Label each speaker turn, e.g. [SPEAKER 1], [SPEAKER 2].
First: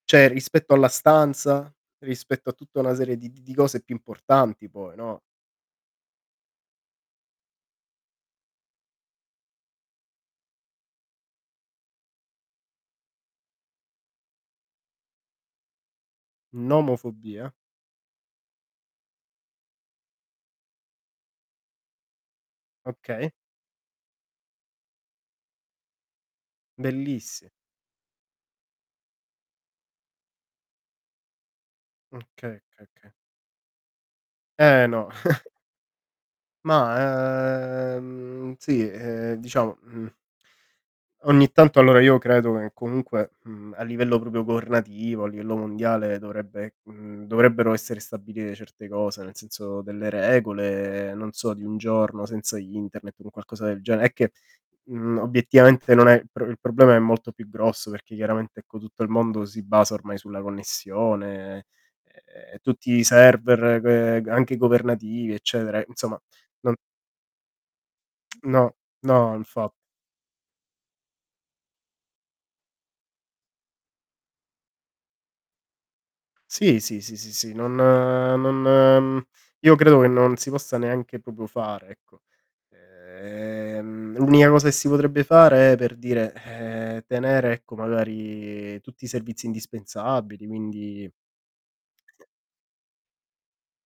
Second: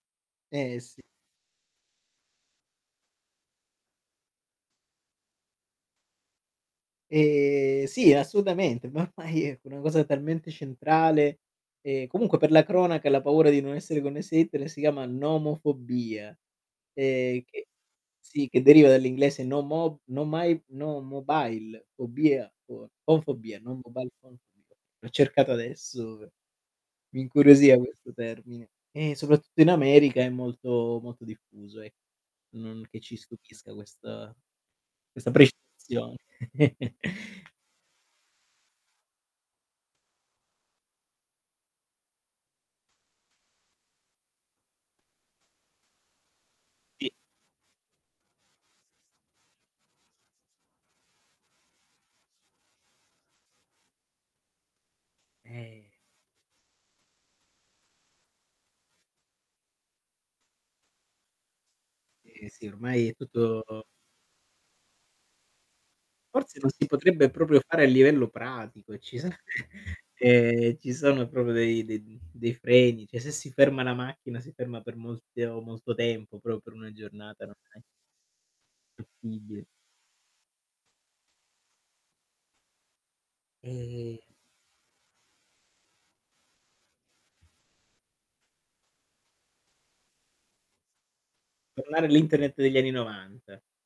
[SPEAKER 1] Cioè, rispetto
[SPEAKER 2] Eh
[SPEAKER 1] alla
[SPEAKER 2] s
[SPEAKER 1] stanza, rispetto a tutta una serie di di di cose più importanti poi, no?
[SPEAKER 2] E sì, assolutamente, ma ormai ecco una cosa talmente centrale e comunque, per la cronaca, la paura di non essere connessi a internet si chiama nomofobia e
[SPEAKER 1] Nomofobia.
[SPEAKER 2] che sì, che deriva dall'inglese no mo no my no mobile fobia fo phone
[SPEAKER 1] Okay.
[SPEAKER 2] fobia, no mobile phone fobia, l'ho cercata adesso pe mi
[SPEAKER 1] Bellissi
[SPEAKER 2] incuriosiva questo termine e soprattutto in America è molto, molto diffuso ecco,
[SPEAKER 1] Okay, okay,
[SPEAKER 2] non che
[SPEAKER 1] okay.
[SPEAKER 2] ci stupisca questa
[SPEAKER 1] Eh no.
[SPEAKER 2] questa precisazione.
[SPEAKER 1] Ma, ehm, sì, ehm, diciamo, mhmm ogni tanto, allora io credo che comunque, mhmm, a livello proprio governativo, a livello mondiale dovrebbe,
[SPEAKER 2] I
[SPEAKER 1] mhmm, dovrebbero essere stabilire certe cose. Nel senso delle regole, non so di un giorno senza internet, un qualcosa del genere, è che, mhmm,
[SPEAKER 2] Eh.
[SPEAKER 1] obiettivamente non è il pro il problema è molto più grosso, perché chiaramente ecco, tutto il mondo si basa ormai sulla connessione e
[SPEAKER 2] Eh
[SPEAKER 1] e
[SPEAKER 2] sì
[SPEAKER 1] tutti i
[SPEAKER 2] ormai è tutto
[SPEAKER 1] server g anche governativi, eccetera, insomma
[SPEAKER 2] Forse non
[SPEAKER 1] non
[SPEAKER 2] si potrebbe proprio fare a livello
[SPEAKER 1] No,
[SPEAKER 2] pratico e ci son
[SPEAKER 1] no infa
[SPEAKER 2] ehm ci sono proprio dei d dei freni, cioè se si ferma la macchina, si ferma per molte o molto tempo, però per
[SPEAKER 1] Sì,
[SPEAKER 2] una
[SPEAKER 1] sì, sì, sì,
[SPEAKER 2] giornata
[SPEAKER 1] sì,
[SPEAKER 2] non
[SPEAKER 1] non
[SPEAKER 2] è
[SPEAKER 1] non, mhmm,
[SPEAKER 2] possibile.
[SPEAKER 1] io credo che non si possa neanche proprio fare, ecco. Ehm,
[SPEAKER 2] E
[SPEAKER 1] l'unica cosa che si potrebbe fare è per dire, ehm, tenere ecco magari tutti i servizi indispensabili quindi
[SPEAKER 2] Tornare all'Internet degli anni '90.